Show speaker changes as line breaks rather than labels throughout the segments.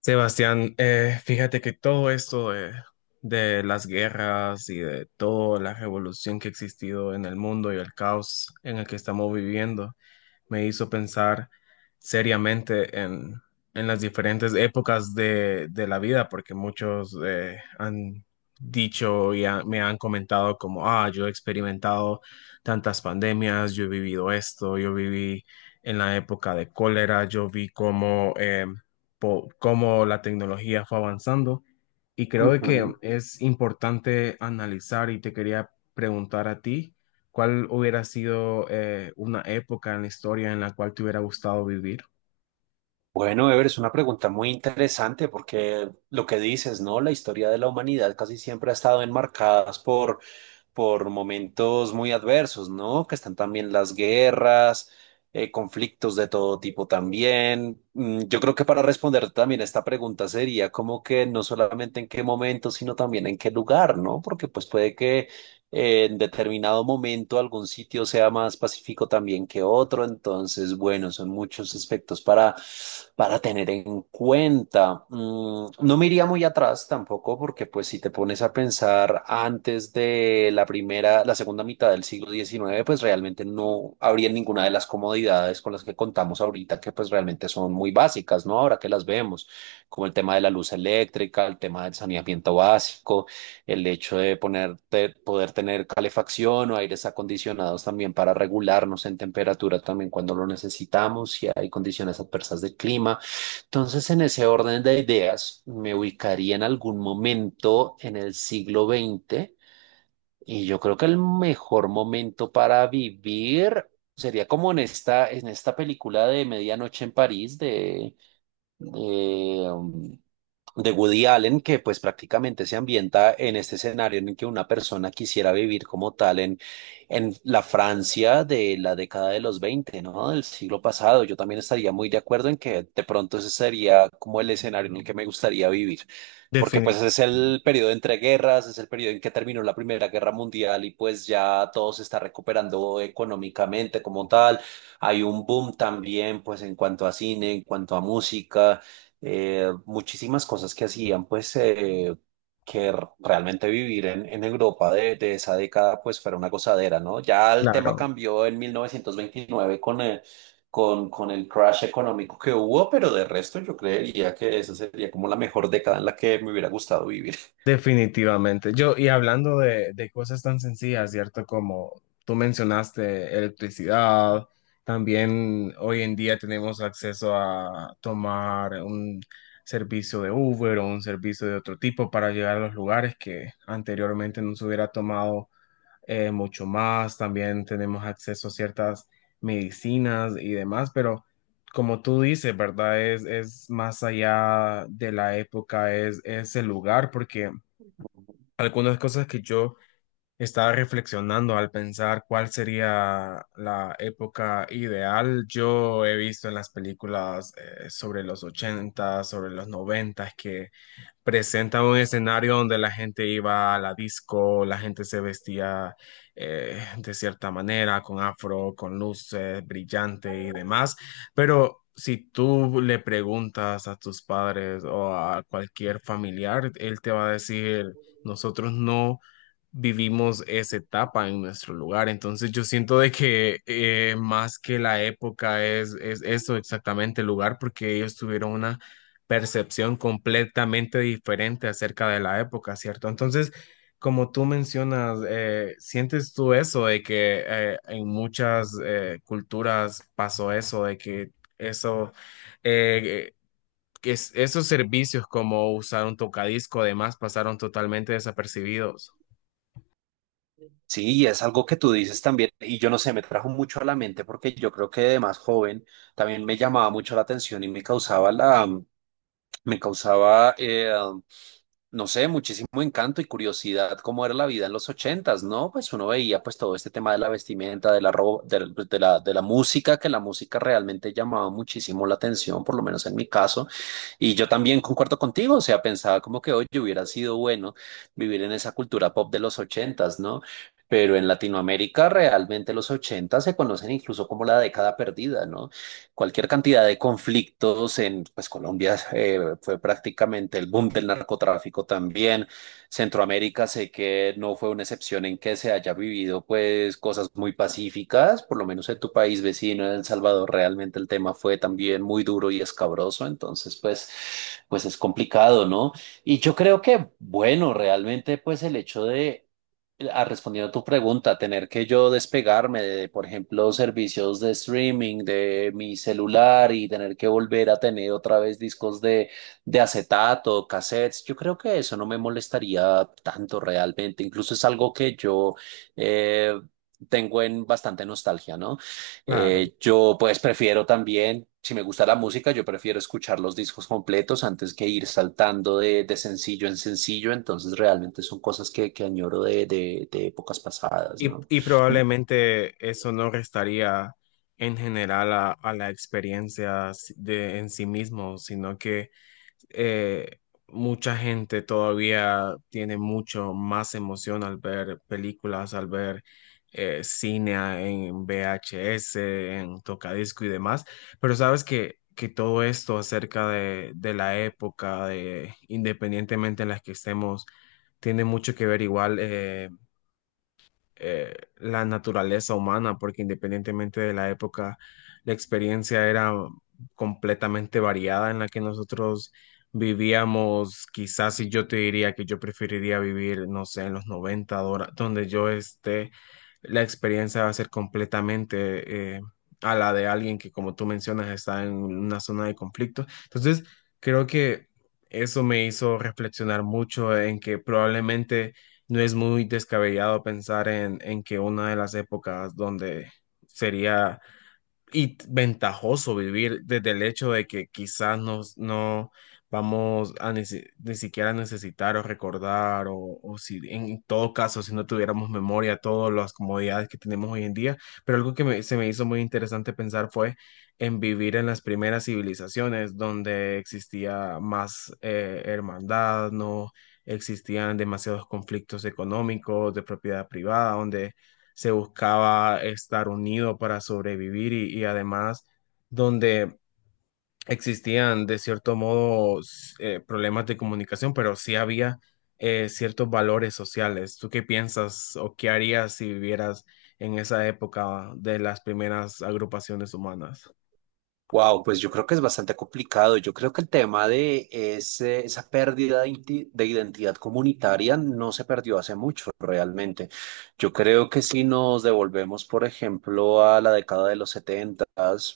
Sebastián, fíjate que todo esto de las guerras y de toda la revolución que ha existido en el mundo y el caos en el que estamos viviendo, me hizo pensar seriamente en las diferentes épocas de la vida, porque muchos han me han comentado como, ah, yo he experimentado tantas pandemias, yo he vivido esto, yo viví en la época de cólera, yo vi cómo, cómo la tecnología fue avanzando y creo que
Ujú.
es importante analizar y te quería preguntar a ti. ¿Cuál hubiera sido una época en la historia en la cual te hubiera gustado vivir?
Bueno, Ever, es una pregunta muy interesante porque lo que dices, ¿no? La historia de la humanidad casi siempre ha estado enmarcadas por momentos muy adversos, ¿no? Que están también las guerras, conflictos de todo tipo también. Yo creo que para responder también esta pregunta sería como que no solamente en qué momento, sino también en qué lugar, ¿no? Porque pues puede que en determinado momento algún sitio sea más pacífico también que otro. Entonces, bueno, son muchos aspectos para tener en cuenta. No me iría muy atrás tampoco, porque pues si te pones a pensar antes de la primera, la segunda mitad del siglo XIX, pues realmente no habría ninguna de las comodidades con las que contamos ahorita, que pues realmente son muy básicas, ¿no? Ahora que las vemos, como el tema de la luz eléctrica, el tema del saneamiento básico, el hecho de ponerte, poder tener calefacción o aires acondicionados también para regularnos en temperatura también cuando lo necesitamos, si hay condiciones adversas de clima. Entonces, en ese orden de ideas, me ubicaría en algún momento en el siglo XX y yo creo que el mejor momento para vivir sería como en esta película de Medianoche en París de, de Woody Allen, que pues prácticamente se ambienta en este escenario en el que una persona quisiera vivir como tal en la Francia de la década de los 20, ¿no? Del siglo pasado. Yo también estaría muy de acuerdo en que de pronto ese sería como el escenario en el que me gustaría vivir. Porque
Definitivamente,
pues es el periodo entre guerras, es el periodo en que terminó la Primera Guerra Mundial y pues ya todo se está recuperando económicamente como tal. Hay un boom también pues en cuanto a cine, en cuanto a música, muchísimas cosas que hacían, pues, que realmente vivir en Europa de esa década, pues, fuera una gozadera, ¿no? Ya el tema
claro,
cambió en 1929 con el crash económico que hubo, pero de resto yo creería que esa sería como la mejor década en la que me hubiera gustado vivir.
definitivamente. Yo, y hablando de cosas tan sencillas, ¿cierto? Como tú mencionaste, electricidad, también hoy en día tenemos acceso a tomar un servicio de Uber o un servicio de otro tipo para llegar a los lugares que anteriormente no se hubiera tomado mucho más, también tenemos acceso a ciertas medicinas y demás, pero como tú dices, ¿verdad? Es más allá de la época, es el lugar, porque algunas cosas que yo estaba reflexionando al pensar cuál sería la época ideal, yo he visto en las películas sobre los 80 sobre los 90 que presenta un escenario donde la gente iba a la disco, la gente se vestía de cierta manera, con afro, con luces brillante y demás. Pero si tú le preguntas a tus padres o a cualquier familiar, él te va a decir, nosotros no vivimos esa etapa en nuestro lugar. Entonces yo siento de que más que la época es eso exactamente el lugar, porque ellos tuvieron una percepción completamente diferente acerca de la época, ¿cierto? Entonces, como tú mencionas, ¿sientes tú eso de que en muchas culturas pasó eso, de que eso, eh, esos servicios como usar un tocadisco, además, pasaron totalmente desapercibidos?
Sí, y es algo que tú dices también, y yo no sé, me trajo mucho a la mente porque yo creo que de más joven también me llamaba mucho la atención y me causaba la, me causaba, no sé, muchísimo encanto y curiosidad cómo era la vida en los ochentas, ¿no? Pues uno veía pues todo este tema de la vestimenta, de la, de la música, que la música realmente llamaba muchísimo la atención, por lo menos en mi caso. Y yo también concuerdo contigo, o sea, pensaba como que, oye, hubiera sido bueno vivir en esa cultura pop de los ochentas, ¿no? Pero en Latinoamérica realmente los ochentas se conocen incluso como la década perdida, ¿no? Cualquier cantidad de conflictos en pues, Colombia, fue prácticamente el boom del narcotráfico también. Centroamérica sé que no fue una excepción en que se haya vivido pues cosas muy pacíficas, por lo menos en tu país vecino, en El Salvador, realmente el tema fue también muy duro y escabroso, entonces pues, pues es complicado, ¿no? Y yo creo que, bueno, realmente pues el hecho de, ah, respondiendo a tu pregunta, tener que yo despegarme de, por ejemplo, servicios de streaming de mi celular y tener que volver a tener otra vez discos de acetato, cassettes, yo creo que eso no me molestaría tanto realmente. Incluso es algo que yo, eh, tengo en bastante nostalgia, ¿no?
Claro.
Yo pues prefiero también, si me gusta la música, yo prefiero escuchar los discos completos antes que ir saltando de sencillo en sencillo, entonces realmente son cosas que añoro de épocas pasadas,
Y,
¿no?
y
Mm.
probablemente eso no restaría en general a la experiencia en sí mismo, sino que eh, mucha gente todavía tiene mucho más emoción al ver películas, al ver cine en VHS, en tocadisco y demás. Pero sabes que todo esto acerca de la época, de, independientemente en la que estemos, tiene mucho que ver igual. La naturaleza humana, porque independientemente de la época, la experiencia era completamente variada en la que nosotros vivíamos. Quizás si yo te diría que yo preferiría vivir, no sé, en los donde yo esté, la experiencia va a ser completamente a la de alguien que, como tú mencionas, está en una zona de conflicto. Entonces, creo que... Eso me hizo reflexionar mucho en que probablemente no es muy descabellado pensar en que una de las épocas donde sería y ventajoso vivir desde el hecho de que quizás no vamos a ni siquiera necesitar o recordar o si en todo caso si no tuviéramos memoria todas las comodidades que tenemos hoy en día, pero algo que se me hizo muy interesante pensar fue en vivir en las primeras civilizaciones donde existía más hermandad, no existían demasiados conflictos económicos de propiedad privada, donde se buscaba estar unido para sobrevivir y además donde existían de cierto modo problemas de comunicación, pero sí había ciertos valores sociales. ¿Tú qué piensas o qué harías si vivieras en esa época de las primeras agrupaciones humanas?
Wow, pues yo creo que es bastante complicado. Yo creo que el tema de esa pérdida de, de identidad comunitaria no se perdió hace mucho realmente. Yo creo que si nos devolvemos, por ejemplo, a la década de los 70,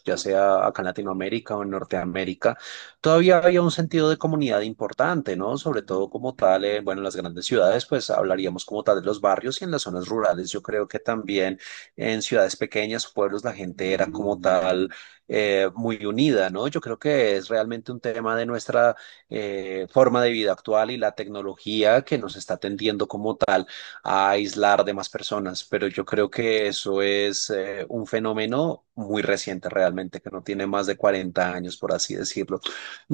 ya sea acá en Latinoamérica o en Norteamérica, todavía había un sentido de comunidad importante, ¿no? Sobre todo como tal, bueno, en las grandes ciudades, pues hablaríamos como tal de los barrios y en las zonas rurales. Yo creo que también en ciudades pequeñas, pueblos, la gente era como tal, muy unida, ¿no? Yo creo que es realmente un tema de nuestra, forma de vida actual y la tecnología que nos está tendiendo como tal a aislar de más personas, pero yo creo que eso es, un fenómeno muy reciente realmente, que no tiene más de 40 años, por así decirlo.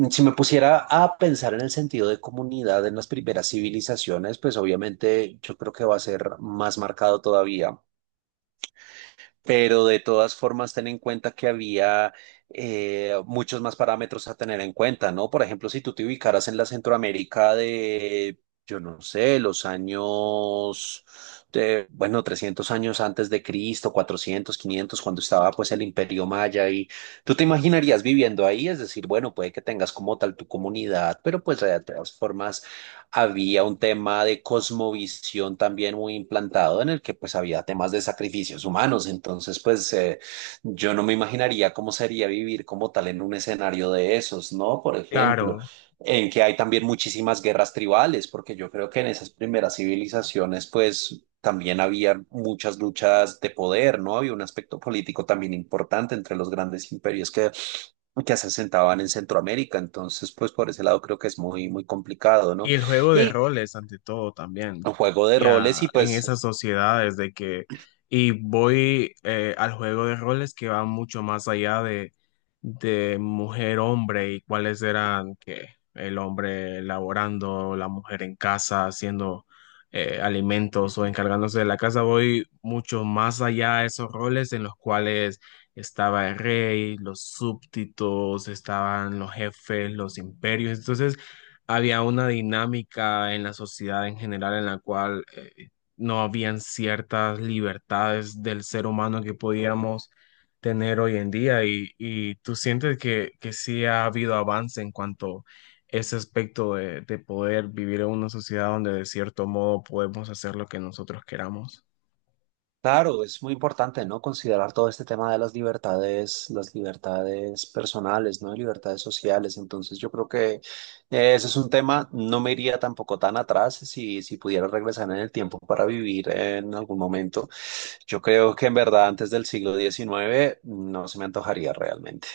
Si me pusiera a pensar en el sentido de comunidad en las primeras civilizaciones, pues obviamente yo creo que va a ser más marcado todavía, pero de todas formas ten en cuenta que había, muchos más parámetros a tener en cuenta, ¿no? Por ejemplo, si tú te ubicaras en la Centroamérica de, yo no sé, los años, de, bueno, 300 años antes de Cristo, 400, 500, cuando estaba pues el Imperio Maya y tú te imaginarías viviendo ahí, es decir, bueno, puede que tengas como tal tu comunidad, pero pues de todas formas había un tema de cosmovisión también muy implantado en el que pues había temas de sacrificios humanos. Entonces pues, yo no me imaginaría cómo sería vivir como tal en un escenario de esos, ¿no? Por ejemplo,
Claro.
en que hay también muchísimas guerras tribales, porque yo creo que en esas primeras civilizaciones pues también había muchas luchas de poder, ¿no? Había un aspecto político también importante entre los grandes imperios que se asentaban en Centroamérica. Entonces, pues por ese lado creo que es muy, muy complicado, ¿no?
Y el juego de
Y
roles, ante todo, también.
un juego de roles
Ya
y
en
pues...
esas sociedades de que, y voy al juego de roles que va mucho más allá de mujer-hombre y cuáles eran que el hombre laborando, la mujer en casa, haciendo alimentos o encargándose de la casa. Voy mucho más allá de esos roles en los cuales estaba el rey, los súbditos, estaban los jefes, los imperios. Entonces, había una dinámica en la sociedad en general en la cual no habían ciertas libertades del ser humano que podíamos tener hoy en día y tú sientes que sí ha habido avance en cuanto a ese aspecto de poder vivir en una sociedad donde de cierto modo podemos hacer lo que nosotros queramos.
Claro, es muy importante, ¿no? Considerar todo este tema de las libertades personales, ¿no? Libertades sociales. Entonces, yo creo que, ese es un tema, no me iría tampoco tan atrás si, si pudiera regresar en el tiempo para vivir en algún momento. Yo creo que en verdad antes del siglo XIX no se me antojaría realmente.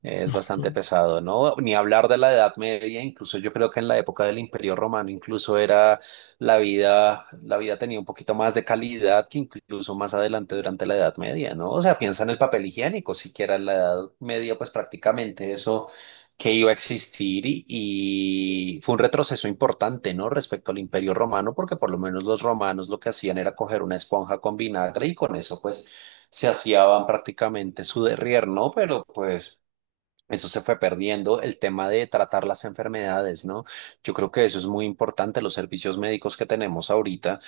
Es bastante pesado, ¿no? Ni hablar de la Edad Media, incluso yo creo que en la época del Imperio Romano, incluso era la vida tenía un poquito más de calidad que incluso más adelante durante la Edad Media, ¿no? O sea, piensa en el papel higiénico, siquiera en la Edad Media, pues prácticamente eso que iba a existir y fue un retroceso importante, ¿no? Respecto al Imperio Romano, porque por lo menos los romanos lo que hacían era coger una esponja con vinagre y con eso, pues se hacían prácticamente su derrier, ¿no? Pero pues eso se fue perdiendo, el tema de tratar las enfermedades, ¿no? Yo creo que eso es muy importante, los servicios médicos que tenemos ahorita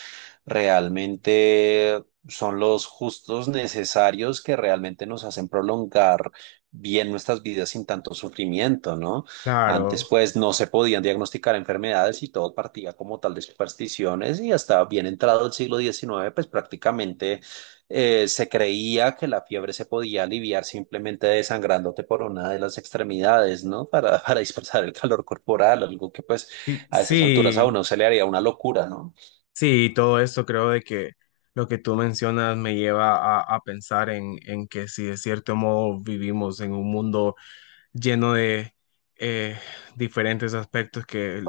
realmente son los justos necesarios que realmente nos hacen prolongar bien nuestras vidas sin tanto sufrimiento, ¿no?
Claro,
Antes pues no se podían diagnosticar enfermedades y todo partía como tal de supersticiones y hasta bien entrado el siglo XIX pues prácticamente, se creía que la fiebre se podía aliviar simplemente desangrándote por una de las extremidades, ¿no? Para, para dispersar el calor corporal, algo que pues
sí,
a esas alturas a
sí,
uno se le haría una locura, ¿no?
sí, todo eso creo de que lo que tú mencionas me lleva a pensar en que si de cierto modo vivimos en un mundo lleno de eh, diferentes aspectos que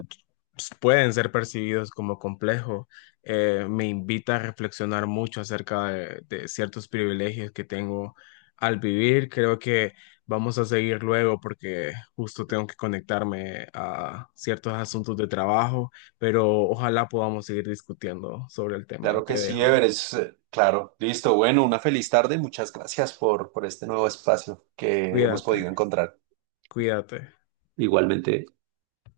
pueden ser percibidos como complejos, me invita a reflexionar mucho acerca de ciertos privilegios que tengo al vivir. Creo que vamos a seguir luego porque justo tengo que conectarme a ciertos asuntos de trabajo, pero ojalá podamos seguir discutiendo sobre el tema.
Claro que
Te
sí, Ever,
dejo.
es claro. Listo, bueno, una feliz tarde. Muchas gracias por este nuevo espacio que hemos podido
Cuídate,
encontrar.
cuídate.
Igualmente.